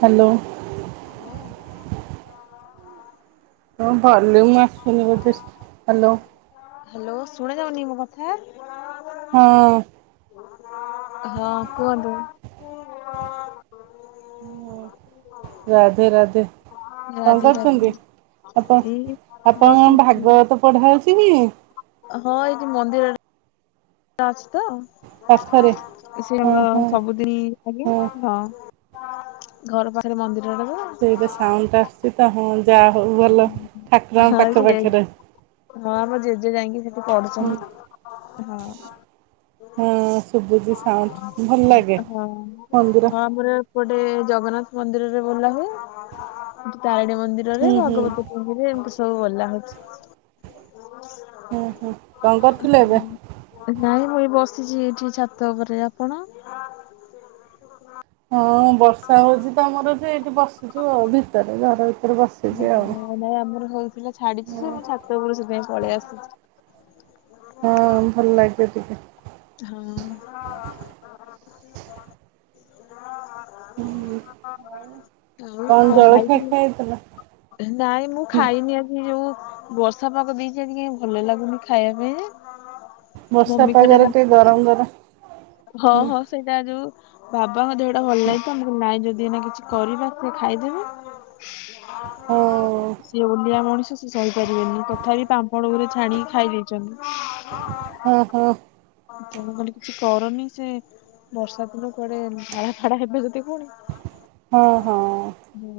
Hello hello. ହଁ ଭଲ [unintelligible] hello. Hello ଶୁଣା ଯାଉନି ମୋ କଥା? ହଁ। ହଁ କୁହନ୍ତୁ? ରାଧେ ରାଧେ କଣ ରାଧେ କରୁଛନ୍ତି? ରାଧେ। ଆପଣ ଏଇ ଆପଣ ବସିଛି ଭାଗବତ ପଢ଼ା ଚିକି। ହଁ ଏଇଠି ମନ୍ଦିର। ଅଛି ତ। ପାଖରେ? ସେ ହଁ ଆମର ହଁ ସବୁଦିନ ହଁ। ଘର ପାଖରେ ମନ୍ଦିର? ସେଇଟା ସାଉଣ୍ଡଟା ଆସୁଛି ତ ହଁ ଯାହା ହଉଁ ଭଲ ଠାକୁରଙ୍କ ହଁ ପାଖ ସେ ପାଖରେ ହଁ ଆମ ଜେଜେ ଯାଇକି ସେଠି ହୁଁ ପଢୁଛନ୍ତି ହଁ। ହଁ। ଶୁଭୁଛି ସାଉଣ୍ଡ ଭଲ ଲାଗେ ହଁ ହଁ ମନ୍ଦିର ଆମର ଗୋଟେ ଜଗନ୍ନାଥ ମନ୍ଦିରରେ ବୋଲା ହୁଏ। ତାରିଣୀ ହୁଁ ମନ୍ଦିରରେ ହୁଁ ଭାଗବତ ପୂର୍ବ ରୁ ଏମିତି ସବୁ ବୋଲା ହଉଛି। ହୁଁ ହୁଁ କଣ କରୁଥିଲେ ଏବେ? ନାଇଁ ବସିଛି ଏଠି ଛାତ ଉପରେ ଆପଣ? ହଁ ବର୍ଷା ହଉଛି ତ ଆମର ବି ଏଇଠି ବସିଛୁ ଆଉ ଭିତରେ ଘର ଭି ଓହ ନାଇଁ ଆମର ହଉଥିଲା ଛାଡିଛି ଯେ ମୁଁ ଛାତ ଉପରକୁ ସେଥିପାଇଁ ପଳେଇ ଆସୁଛି। ହଁ ଭଲ ଲାଗେ ଟିକେ ହଁ ହଁ। ହୁଁ। ଆଉ କଣ ଖାଇଥିଲ? ଖାଇଥିଲି ନାଇଁ ମୁଁ ଖାଇନି ଆଜି ଯୋଉ ବର୍ଷା ପାଗ ଦେଇଚି ଆଜି କାଇଁ ଭଲ ଲାଗୁନି ଖାଇବା ପାଇଁ। ବର୍ଷା ମମି ଖାଲି ପାଗରେ ଟିକେ ଡାକୁଚି ଗରମ ଗରମ ହଁ ହଁ ସେଇଟା ଯୋଉ ବାବାଙ୍କ ଦେହଟା ଭଲ ନାହିଁତ ନାଇଁ ଯଦି ସିଏ ଏନା କିଛି କରିବା ସିଏ ଖାଇଦେବ ହଁ ସିଏ ଓଲିଆ ମଣିଷ କିଛି ସହିପାରିବେନି ତଥାପି ପାମ୍ପଡ଼ ଗୁରେ ଛାଣିକି ଖାଇ ଦେଇଛନ୍ତି। ହଁ ହଁ। କରନି ସେ ବର୍ଷା ଦିନ କୁଆଡେ ଧାଡା ଫାଡା ହେବେ ଯଦି ପୁଣି ହଁ ହଁ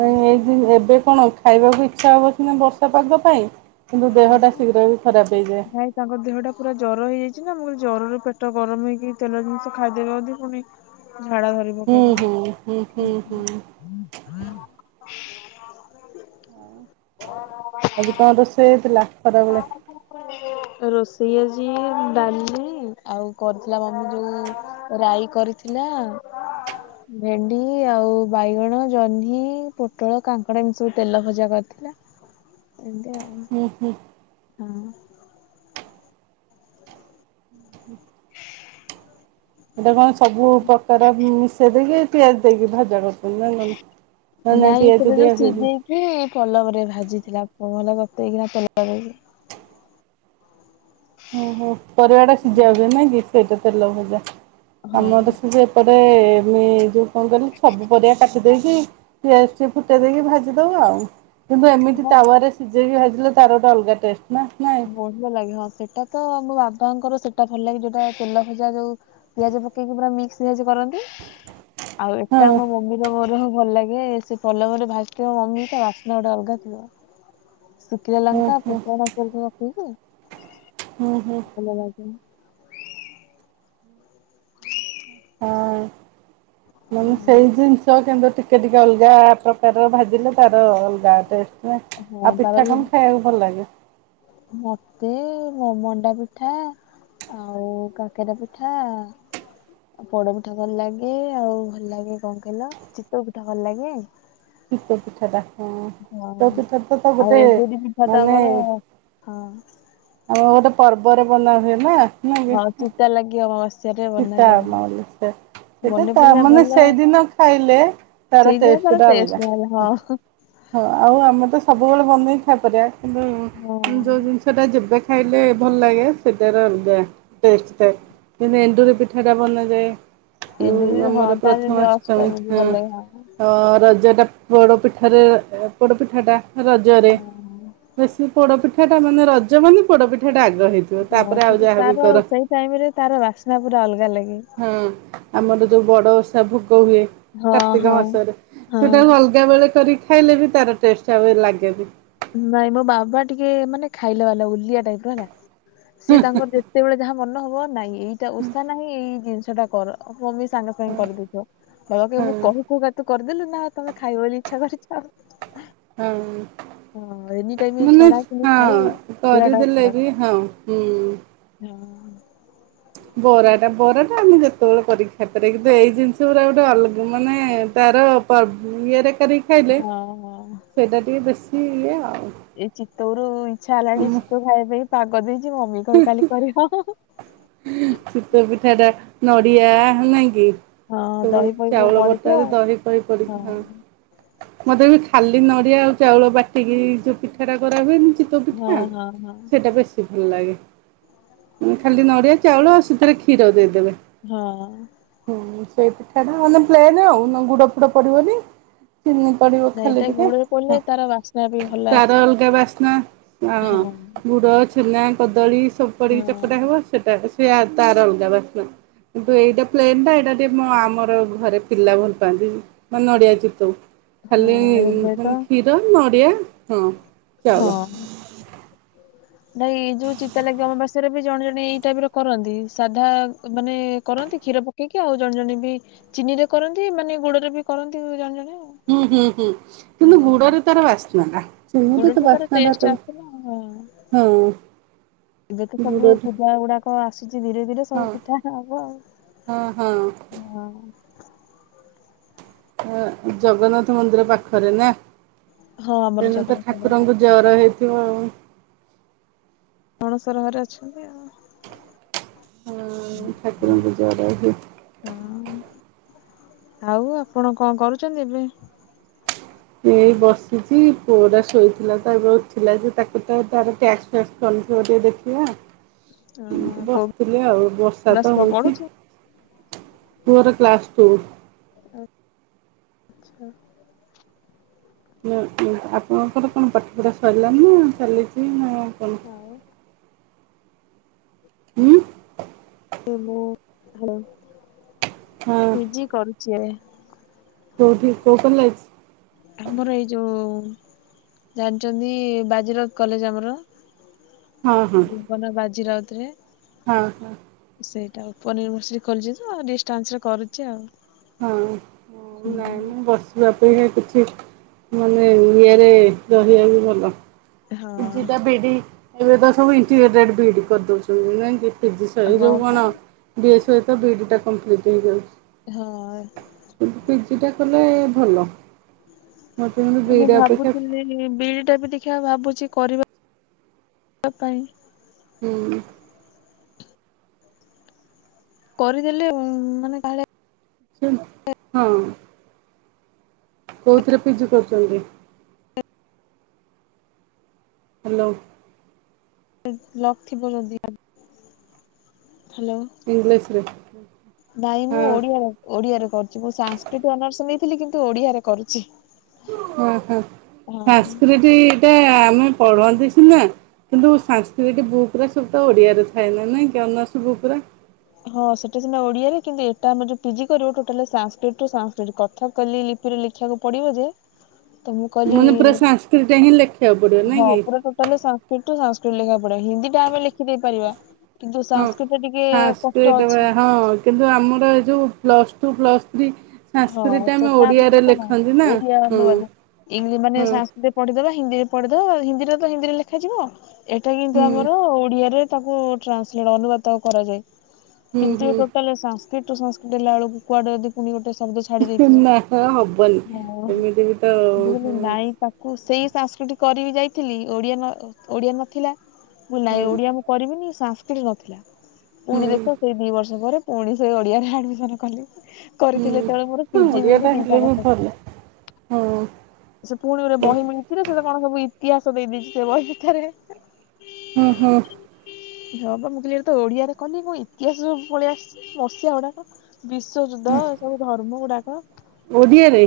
ନାଇଁ ଏଇ ଦିନ ଏବେ କଣ ଖାଇବାକୁ ଇଚ୍ଛା ହବ ସିନା ବର୍ଷା ପାଗ ପାଇଁ। କିନ୍ତୁ ଦେହଟା ଶୀଘ୍ର ବି ଖରାପ ହେଇଯାଏ ଭାଇ ତାଙ୍କ ଦେହଟା ପୁରା ଜର ହେଇଯାଇ କିଛିନା ମୁଁ କହିଲି ଜରରେ ପେଟ ଗରମ ହେଇକି ତେଲ ଜିନିଷ ଖାଇଦେଲି ବୋଧେ ପୁଣି ଝାଡା ଧରି ହୁଁ ପକେଇବା। ହୁଁ ହୁଁ ହୁଁ ହୁଁ। ହୁଁ ଆଜି କଣ ରୋଷେଇ ହେଇଥିଲା? ଖରାବେଳେ? ରୋଷେଇ ଆଜି ଡାଲି ଆଉ କରିଥିଲା ମାମି ଯୋଉ ରାଇ କରିଥିଲା। ଭେଣ୍ଡି ଆଉ ବାଇଗଣ ଜହ୍ନି ପୋଟଳ କାଙ୍କଡା ଏମିତି ସବୁ ତେଲ ଭଜା କରିଥି ଥିଲା ଏମିତି ଆଉ। ହୁଁ ହୁଁ। ହଁ। ଏଇଟା କଣ ସବୁ ପ୍ରକାର ମିଶେଇ ଦେଇକି ପିଆଜ ଦେଇକି ଭାଜା କରୁଛନ୍ତି ନା ନୁ ନାଇଁ ସେଟା ଯୋଉ ସିଝେଇକି ପଲବରେ ଭାଜିଥିଲା [unintelligible] କିନା ତେଲ ଦେଇକି । ଓହୋ ପରିବାଟା ସିଝି ଯାଉଥିବ ନାଇକି ସେଇଟା ତେଲ ଭଜା ହଁ ଆମର ସେ ଏପ ଏ ମି ଯୋଉ କଣ କିଲୁ ସବୁ ପରିଆ କା ଦେଇକି ପିଆଜଟେ ଫୁଟେଇ ଦେଇକି ଭାଜି ଦବୁ ଆଉ କିନ୍ତୁ ଏମିତି ହଁ ତାୱାରେ ସି ବି ଭାଜିଲେ ତାର ଗୋଟେ ଅଲଗା ଟେଷ୍ଟ। ନା ନାଇଁ। ବୋଲ ଲାଗେ ହ ସେଟା ତ ଆମ ବାବାଙ୍କର ସେଇଟା ଭଲ ଲାଗେ ଯୋଉଟା ତେଲ ଭଜା ଯୋଉ ପିଆଜ ପକେଇକି ପୁରା ମିକ୍ସି ଭେଜ କରନ୍ତି। ହଁ ଆଉ ଏଟା ଆମ ମମିର ମୋର ଭଲ ଲାଗେ ସେ ପଲବରେ ଭାସିଥିବ ମମି ତା ବାସ୍ନା ଗୋଟେ ଅଲଗା ଥିବ। ଶୁଖିଲା ହଁ ଲଙ୍କା ହଁ ଫୁଟଣ [unintelligible] ଦେଇକି ହୁଁ ହୁଁ ଭଲ ଲାଗେ। ହଁ ମାନେ ସେଇ ଜିଜିଷ କିନ୍ତୁ ଟିକେ ଟିକେ ଅଲଗା ପ୍ରକାର ଭାଜିଲେ ତାର ଅଲଗା ଟେଷ୍ଟ। ଅ ହଁ ଆଉ ହଁ, ତାପରେ ପିଠା କଣ ଖାଇବାକୁ ଭଲ ଲାଗେ? ମତେ ମ-ମଣ୍ଡା ପିଠା। ଆଉ କାକେରା ପିଠା। ପୋଡ ପିଠା ଭଲ ଲାଗେ ଆଉ ଭଲ ଲାଗେ କଣ କହିଲ ଚିତଉ ପିଠା ଭଲ ଲାଗେ। ଚିତଉ ପିଠାଟା। ହଁ ଚିତ ପିଠାତ ଆଉ ଗୋଟେ ଏଣ୍ଡୁରି ପିଠା ତ ମାନେ ଆମର ହଁ ଆମର ଗୋଟେ ପର୍ବରେ ବନା ହୁଏନା। ହଁ ଚିତା ଲାଗିି ଅମାବା ସେଟା ମଲ ସେ ସେଇଟା ମନେ ତା ପଡିଲା ମାନେ ଭଲ ସେଇଦିନ ଖାଇଲେ ତାର ସେଇଦିନ ଟେଷ୍ଟଟା ଟେଷ୍ଟ ଅଲଗା। ବାହାରିଲା ହଁ ହଁ ଆଉ ଆମେ ତ ସବୁବେଳେ ବନେଇକି ଖାଇପାରିବା କିନ୍ତୁ ହଁ ଯୋଉ ଜିନିଷଟା ଯେବେ ଖାଇଲେ ଭଲ ଲାଗେ, ସେଇଟାର ଅଲଗା ଟେଷ୍ଟଟା ଯେନ୍ତି ଏ ଣ୍ଡୁରି ପିଠାଟା ବନାଯାଏ ଏଣ୍ଡୁରି ଯୋଉ ହଁ ଆମର ତାର ଯେମିତି ପ୍ରଥମାଷ୍ଟମୀ ଅଷ୍ଟମୀ କୁ ହଁ ଭଲ ଲାଗେ ହଁ। ରଜଟା ପୋଡ଼ପିଠାରେ ପୋଡପିଠାଟା, ରଜରେ ହଁ। ବେଶୀ ପୋଡ ପିଠା ପିଠାଟା ମାନେ ରଜ ମାନେ ପୋଡପିଠାଟା ଆଗ ହେଇଥିବ, ହଁ ତାପରେ ଆଉ ସେଟା ଯାହାବି ତାର କର ସେଇ ଟାଇମ ରେ ତାର ବାସ୍ନା ପୁରା ଅଲଗା ଲାଗେ ହଁ। ଆମର ଯୋଉ ବଡ ଓଷା ଭୋଗ ଗ ହୁଏ ହଁ କାର୍ତ୍ତିକ ହଁ। ମାସରେ, ହଁ ସେଇଟାକୁ ଅଲଗା ବେଳେ କରି ଖାଇଲେ ବି ତାର ଟେଷ୍ଟ ଆଉ ଏ ଲାଗେନି। ନାଇଁ ମୋ ବାବା ଟିକେ ମାନେ ଖାଇଲା ବାଲା, ଓଲିଆ ଟାଇପର ହେଲା ସିଏ ତାଙ୍କର ଯେତେବେଳେ ଯାହା ମନ ହବ, ନାଇଁ ଏଇଟା ଓଷା ନାହିଁ ଏଇ ଜିନିଷଟା କର। ମମିସ୍ ସାଙ୍ଗେ ସାଙ୍ଗେ କରିଦେଇଥିବ। କହିବ କି ହଁ ମୁଁ କହୁ କହୁକା ତୁ କରିଦେଲୁ ନାଁ ତମେ ଖାଇବ ବୋଲି ଇଚ୍ଛା କରିଛ ଆଉ। ହଁ ହୁଁ। ଟାଇମ ମାନେ ଛଣା ଛଣି ଖାଇ ହଁ। ଦେହଟା କରିଦେଲେ ଖରାପ ବି ହଁ ହୁଁ। ହଁ। ବରାଟା, ବରାଟା ଆମେ ଯେତେବେଳେ କରିକି ଖାଇପାରିବା କିନ୍ତୁ ଏଇ ଜିନିଷ ଗୁରା ଗୋଟେ ଅଲଗ ମାନେ ତାର କ୍ଷୀର ପା ବୁ ଇଏରେ କରିକି ହଁ। ଖାଇଲେ ହଁ ସେଇଟା ଟିକେ ବେଶୀ ଇଏ ଆଉ। ତୋର ଇଚ୍ଛା ହେଲାଣି ଆମ ଚିତଉ ଖାଇବା ପାଇଁ, ପାଗ ଦେଇଛି ମମିକି କହିବି କାଲି କରିବ। ଚିତଉ ପିଠାଟା ନଡ଼ିଆ ନାଇଁକି ହଁ ସବୁ ଦହି ଫହି ସବୁ ଚାଉଳ ପଡିଥିବ ବଟାରେ ଦହି ଫହି ପଡିକି ହଁ। ମତେ ବି ଖାଲି ନଡିଆ ଆଉ ଚାଉଳ ବାଟିକି ଯୋଉ ପିଠାଟା କରା ହୁଏନି ଚିତଉ ହଁ ପିଠା ହଁ ହଁ। ସେଇଟା ବେଶୀ ଭଲ ଲାଗେ। ଉଁ ଖାଲି ନଡ଼ିଆ ଚାଉଳ ସେଥିରେ କ୍ଷୀର ଦେଇଦେବେ ହଁଅ। ହୁଁ ସେଇ ପିଠାଟା ମାନେ ପ୍ଲେନ ଆଉ। ନ ଗୁଡ ଫୁଡ ପଡିବନି ଚିନି ପଡିବ ନାଇଁ ଖାଲି ଏଇଟା ଟିକେ, ଗୁଡରେ ତା ପଡିଲେ ତାର ବାସ୍ନା ବି ଭଲ ତାର ଆସେ ଅଲଗା ବାସ୍ନା ହଁ। ଗୁଡ, ଛେନା, କଦଳୀ ସବୁ ପଡିକି ହଁ ଚକଟା ହବ। ସେଇଟା ସେ ତାର ଅଲଗା ବାସ୍ନା। କିନ୍ତୁ ଏଇଟା ପ୍ଲେନ୍ ଟା ଏଇଟା ଟିକେ ଆମର ଘରେ ପିଲା ଭଲ ପାଆନ୍ତି। ବା ନଡ଼ିଆ ଚିତଉ। ଖାଲି ହଁ ଏବେ ତ ମାନେ କ୍ଷୀର, ନଡ଼ିଆ ହଁ ଚାଉଳ। ହଁ ନାଇଁ ଏଇ ଯୋଉ ଚିତାଲାଗି ଅମବାସ୍ୟାରେ ବି ଜଣେ ଜଣେ ଏଇ ଟାଇପର କରନ୍ତି। ସାଧା ମାନେ କରନ୍ତି କି କ୍ଷୀର ପକେଇକି, ଆଉ ଜଣେ ଜଣେ ବି ଚିନିରେ କରନ୍ତି, ମାନେ ଗୁଡରେ ବି କରନ୍ତି ଜଣେ ଜଣେ। ଆଉ। ହୁଁ ହୁଁ ହୁଁ। କିନ୍ତୁ ହଁ ଗୁଡ଼ରେ ତାର ବାସ୍ନାଟା। ଚିନି ତ ତା ଗୁଡରେ ତାର ବାସ୍ନାଟା ଏ ଟେଷ୍ଟ ଆସେ ନା ହଁ। ତାକୁ ହଁ। ଏବେ ତ ସବୁ ଗୁଡରେ ପୂଜା ଗୁଡାକ ଆସ କିଚି ଧୀରେ ଧୀରେ ସବୁ ହଁ ପିଠା ହବ ଆଉ ହଁ ହଁ ହଁ। ହଁ ଜଗନ୍ନାଥ ମନ୍ଦିର ପାଖରେ ନା? ହଁ ଆମର ସେଦିନ ତ ଜଗନ୍ନାଥ ମନ୍ଦିର ଠାକୁରଙ୍କୁ ଜ୍ଵର ହେଇଥିବ ଆଉ। ଅଣସର ଘରେ ଅଛନ୍ତି ଆଉ। ହଁ ଠାକୁରଙ୍କୁ ଜ୍ୱର ହୁଏ। ହଁ। ଆଉ ଆପଣ କଣ କରୁଚନ୍ତି ଏବେ? ଏଇ ବସିଚି। ପୁଅଟା ଶୋଇଥିଲା ତ ଏବେ ଉଠିଲା ଯେ ତାକୁ ତ ତାର ଟ୍ୟାସ୍କ ଫ୍ୟାସ୍କ କଲ [unintelligible] ଟିକେ ଦେଖିବା, ଓହୋ କୋଉ ବସିଥିଲି ଆଉ। ବର୍ଷା କ୍ଲାସ୍ ତ ପୁଅ ହଉଛି ପଢୁଛି? ପୁଅର କ୍ଲାସ ଟୁ। ଆ-ଚ୍ଛା। ନାଁ ଉଁ ଆପଣଙ୍କର କଣ ପାଠ ପଢ଼ା ସରିଲାନି ନା ଚାଲିଚି ନା କଣ? ଆଉ ଉଁ। ଏବ ମୁଁ ହଁ ପିଜି କରୁଛି। କଉଠି କୋଉ କଲେଜ? ଆମର ଏଇ ଯୋଉ ଜାଣିଛନ୍ତି ବାଜିରାଉତ କଲେଜ ଆମର ହଁ ହଁ ଜୀବନ ବାଜି ରାଉତ ରେ ହଁ ହଁ। ସେଇଟା ଉପନିର ମସ୍ରୀ ଖୋଲିଛି ତ ଆଉ ଡିଷ୍ଟାନ୍ସରେ କରୁଛି ଆଉ। ହଁ ହୁଁ। ନାଇଁ ମୁଁ ବସିବାକୁ ସେଏ କିଛି ମାନେ ନିଆଁରେ ରହିବା ବି ଭଲ। ହଁ ଯିବା ବିଡି ଏବେ ତ ସବୁ ଇନିମେଣ୍ଟ ବିଡ଼ି କରି ଦେଉଛନ୍ତି ନାଇଁ କି? ପିଜି ସ ଏ ହଁ ଯୋଉଁ ପା ବନ ବି ଏ ସହିତ ବି ଡ଼ିଟା କମ୍ପ୍ଲିଟ୍ ହେଇଯାଉଛି। ହଁ। ଲେ ଭଲ। ମୋତେ କିନ୍ତୁ ମୁଁ ବିଇଡି ଅପେକ୍ଷା ଭାବୁଥିଲି ବିଡି ଟା ବି ଦେଖିବା ଭାବୁଛି କରିବା ପାଇଁ ହୁଁ। କରିଦେଲେ ମାନେ କାଳେ ହଁ। କୋଉଥିରେ ପିଜି କରୁଛନ୍ତି? ହାଲୋ। ଲକ୍ ଥିବ ଯଦି। ହ୍ୟାଲୋ। ଇଂଲିଶ ରେ। ନାଇଁ ମୁଁ ଓଡିଆ ଓଡିଆରେ କରୁଛି ମୁଁ ସାଂସ୍କୃତିକ ଅନର୍ସ ନେଇ ଥିଲି କିନ୍ତୁ ଓଡିଆରେ କରୁଛି। ଓହୋ ହଁ ସଂସ୍କୃତି ଏଟା ଆମ ପଢୁଅନ୍ତି ସିନା କିନ୍ତୁ ସାଂସ୍କତିକ ବୁକ୍ ଉରା ସବୁ ତ ଓଡିଆରେ ଥାଏ ନା ନାଇଁ କି ଅନଶ୍ର ପୁରା ହଁ ସେଟା ସିନା ଓଡିଆରେ କିନ୍ତୁ ଏଟା ଆମେ ଯୋଉ ପିଜି କରିବୁ ଟୋଟାଲ ସାଂସ୍କିଟ ଟୁ ସାସ୍କିଟ କଥା ରେ ଲେଖିବାକୁ ପଡିବ ଯେ ତ ମୁଁ କହିଲି ମାନେ ପୁରା ସଂସ୍କିଟଟା ହିଁ ଲେଖିବାକୁ ପଡିବ ନାଇଁ କି? ସଂସ୍କୃତ ଲେଖା ପଡିବ ହିନ୍ଦୀ ଟା ଆମେ ଲେଖି ଦେଇ ପାରିବା କିନ୍ତୁ ହଁ ସଂସ୍କିଟଟା ଟିକେ କଷ୍ଟ ସାଂସ୍କ୍ରିଟ ଅଛି ହଁ କିନ୍ତୁ ଆମର ଏ ଯଉ ପ୍ଲସ୍ ଟୁ ପ୍ଲସ୍ ଥ୍ରୀ ହଁ ସଂସ୍କୃତି ଟା ଆମେ ସେଟା ଓଡିଆରେ ଲେଖନ୍ତି ନା ହଁ ଇଂ ମାନେ ହଁ ସାଂସ୍କିଟ ପଢିଦେବେ ହିନ୍ଦୀରେ ପଢିଦବ ହିନ୍ଦୀରେ ତ ହିନ୍ଦୀରେ ଲେଖାଯିବ ଏଇଟା କିନ୍ତୁ ହୁଁ ଆମର ଓଡିଆରେ ତାକୁ ଟ୍ରାନ୍ସଲେଟ ଅନୁବାଦ କରାଯାଏ ହୁଁ କିନ୍ତୁ ହୁଁ ଟୋଟାଲ କୀଟ ସଂସ୍କିଟି ନେଲାବେଳକୁ ଲାେଳ କୁଡେ ଯଦି ପୁଣି ଗୋଟେ ଶବ୍ଦ ଛାଡି ଦେଇଥିବେ ନା ହବନି ଏମିତି ବି ତ ମୁଁ ହଁ ନାଇଁ ତାକୁ ସେଇ ସାଂସ୍କୃଟି କରିବି ଯାଇଥିଲି ଓଡିଆ ଓଡିଆ ନଥିଲା ଭୁଲିରେ ହୁଁ ଓଡିଆ ମୁଁ କରିବିନି ସାଂସ୍କିଟ ନଥିଲା ପୁଣି ହୁଁ ଦେଖ ସେଇ ଦି ବର୍ଷ ପରେ ପୁଣି ସେ ଓଡିଆରେ ଆଡମିସନ କଲି। କରିଥିଲେ। ହୁଁ ସେତେବେଳେ ମୋର ପିଜି ଓଡ଼ିଆ ବିଡି ଟା ହେଲେ ଦିଟାଙ୍କ ବି ଭଲ ହଁ ସେ ପୁଣି ଗୋଟେ ବହି ମିଳିଛି ସେଟ କଣ ସବୁ ଇତିହାସ ଦେଇଦେଇଛି ସେ ବହି ଭିତରେ ହୁଁ ହୁଁ। ହଁ ବା ମୁଁ କ ତ ଓଡିଆରେ କହଲିି ମୁଁ ଇତିହାସ ଯୋ ପଳେଇଆସିଛି ମସିଆ ଗୁଡାକ ବିଶ୍ୱଯୁଦ୍ଧ ଏ ସବୁ ଧର୍ମ ଗୁଡାକ ଓଡ଼ିଆରେ।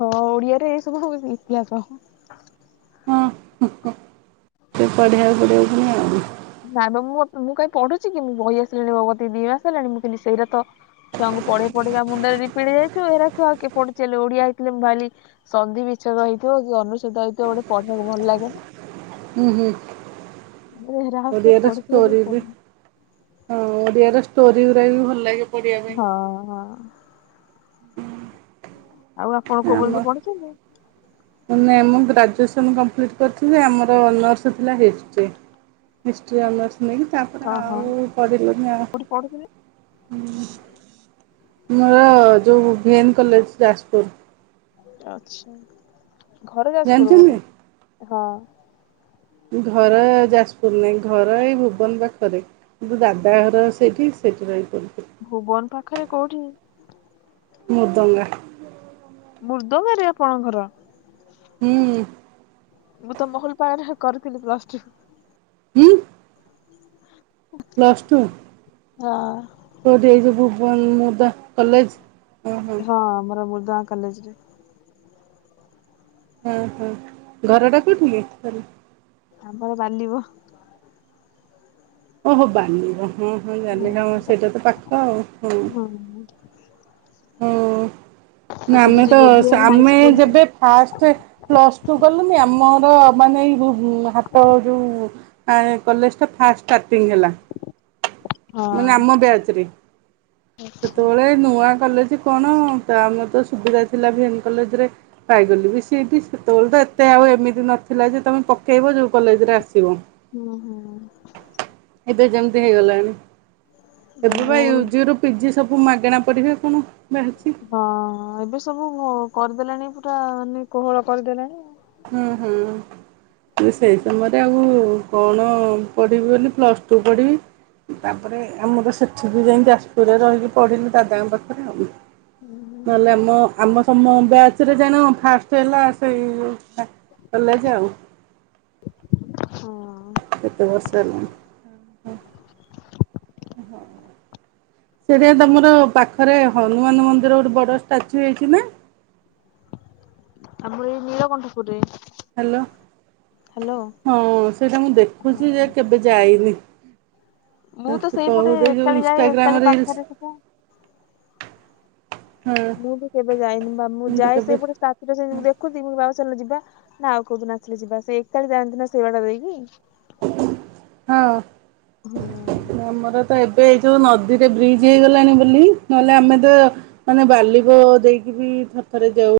ହଁ ଓଡିଆରେ ଏ ସବୁ ଇତିହାସ। ହଁ ପଢ଼ିଆକୁ ପଡିବ ପୁଣି ଆଉ ନାଇଁ ବା ମୁଁ ମୁଁ କାଇଁ ହିଁ ପଢୁଛି କି ମୁଁ ବହି ଆସିଲାଣି ଭଗବତୀ ଦିଇ ମାସ ହେଲାଣି ମୁଁ କିନ୍ତି ସେଇଟା ତ ଛୁଆ ପଢେଇ ପଢେଇ ମୁଣ୍ଡ ପିଢ ଯାଇଛୁ ଏଲେ ଓଡିଆ ହେଇଥିଲେ ମୁ ଭଲି ସନ୍ି ବିଛଦ ହେଇଛି ଅନୁତତ ଗୋଟେ ପଢିବାକୁ ଭଲ ଲାଗେ । ହୁଁ ହୁଁ। ହେରା ଆଉ କିଏ ଓଡ଼ିଆ ର ପଢୁଛି ବୋଲି ମୁଁ ଷ୍ଟୋରି ବି ପଢୁନି। ହଁ ଓଡ଼ିଆ ଷ୍ଟୋରି ଗୁା ବି ଭଲ ଲାଗେ ହଁ ହଁ। ହୁଁ। ଆଉ ଆପଣ କୋଉ ଆମ ପର୍ଯ୍ୟନ୍ତ ପଢିଛନ୍ତି? ମୁ ଏମ କମ୍ପ୍ଲିଟ୍ କରିଛି ଯେ ଆମର ଅନର୍ସ ଥିଲା ହିଷ୍ଟ୍ରି ହିଷ୍ଟ୍ରି ଅନର୍ସ ନେଇକି ତାପରେ ହଁ ହଁ ଆଉ କରିଲନି ଆ କୋଉଠି ପଢୁଥିଲେ? ହୁଁ। ମୋର ଯୋଉ ଭିଏନ କଲେଜ ଯାଜପୁର। ଆଛା ଘର ଯାଜପୁର ଜାଣିଛନ୍ତି? ବଧେ ହଁ। ଘର ଯାଜପୁର ନାାଇଁ ଘର ଏଇ ଭୁବନ ପାଖରେ କିୁ ଦାଦା ଘର ସେଇଠି ସେଟ୍ରାଇ କର ଭୁବନ ପାଖରେ କୋଉଠି? ମରଦଙ୍ଗା। ମୃଦବାରେ ଆପଣଙ୍କର? ହୁଁ। ମୁଁ ତ ମହଲ ପା ନା କରିଥିଲି ପ୍ଲସ ଥ୍ରି। ହୁଁ। ପ୍ଲସ ଟୁ ହଁ ତ ଦେଇ ଏଇ ଜଉ ଭୁବନ ମୁଦା କଲେଜ୍ ହଁ ହଁ। ଗା କଲେଜରେ। ହଁ ହଁ ଘରଟା କୋଉଠି କି? ତାପରେ ବାଲିବ ଓହୋ ବାଧିବ ହଁ ହଁ ଜାଲ ସେଇଟା ତ ପାଖ ଆଉ ହଁ। ହୁଁ ହୁଁ। ଆଉ ନା ସେଠି ଆମେ ଯୋଉ ତ ଜେଭିୟର ଆମେ ହାଇସ୍କୁଲରେ ଯେବେ ଫାଷ୍ଟ ପ୍ଲସ୍ ଟୁ କଲୁନ ଆମର ମାନେ ଏଇ ହାତ ଯୋଉ କଲୋ ଫଟି ହେଲା। ମାନେ ଆମ ବ୍ୟାଜ ରେ ସେତେବେଳେ ନୂଆ କଲେଜ ଯେ କଣ ତା ମର ତ ସୁବିଧା ଥିଲା ବି ଏନ୍ କଲେଜ ରେ ପାଇଗଲି ବି ସେିଠି ତୋ ବଲେ ତ ଏତେ ଆଉ ଏମିତି ନଥିଲା ଯେ ତୁମେ ପକାଇବ ଯେଉଁ କଲେଜରେ ଆସିବ। ହୁଁ ହୁଁ। ଏବେ ଯେମିତି ହେଇଗଲାଣି ଏ ଏବେ ମୁଁ ବାୟ ସବୁ ମାଗଣା ପଡିବେ କଣ? ବାହାରିଛି ହଁ ଏବେ ସବୁ କରିଦେଲାଣି ପୁରା କୋହଳ କରିଦେଲାଣି। ହୁଁ ହୁଁ। ସେଇ ସମୟରେ ଆଉ କଣ ପଢିବି ବୋଲି ପ୍ଲସ ଟୁ ପଢିବି ତାପରେ ଆମର ସେଠି ବି ଯାଇ ଯାଜପୁରରେ ରହିଲି ପଢିଲି ଦାଦାଙ୍କ ପାଖରେ ଆଉ। ନହେଲେ ଆମ ଆମ ସମ ବ୍ୟାଚ ରେ ଜାଣ ଫାଷ୍ଟ ହେଲା ସେଇ ଅଲା ଯଉ। ହଁ ଏତେ ଭର୍ଷାଲା। ହଁ। ସେଟା ତମର ପାଖରେ ହନୁମାନ ମନ୍ଦିର ଗୋଟେ ବଡ ଷ୍ଟାଚୁ ହେଇଛି ନା? [inaudible] ଆମ ଏଇ ନୀଳକଣ୍ଠପୁର ରେ। ହ୍ୟାଲୋ ହଁ ସେଇଟା ମୁଁ ଦେଖୁଛି ଯେ କେବେ ଯାଇନି। ମୁଁ ତ ସେଇପଟେ କହୁଛ ଯୋଉ ଏକାଳି ଯାଏ ଇନଷ୍ଟାଗ୍ରାମ ଏକାଳି ରିଲ୍ସ ପାଖରେ ସେଠା। ହଁ ମୁଁ ବି କେବେ ଯାଇନି ବା ମୁଁ କିନ୍ତୁ ଯାଏ କେବେ ସେ ପଟେ ସାଥିା ସେ ମୁଁ ଦେଖୁି ମୋ ବା ଲ ଯିବା ନା ଆଉ କୋଉଠିନ ନ ଆଥିଲେ ଯିବା ସେ ଏକତା ଯାଆନ୍ତି ନା ସେଇବାଟା ଦେଇକି। ହଁ ହୁଁ। ଆମର ତ ଏବେ ଏ ଯୋଉ ନଦୀରେ ବ୍ରିଜ୍ ହେଇଗଲାଣି ବୋଲି ନହେଲେ, ଆମେ ତ ମାନେ ବାଲିବ ଦେଇକି ବି ଥରେ ଥରେ ଯାଉ ।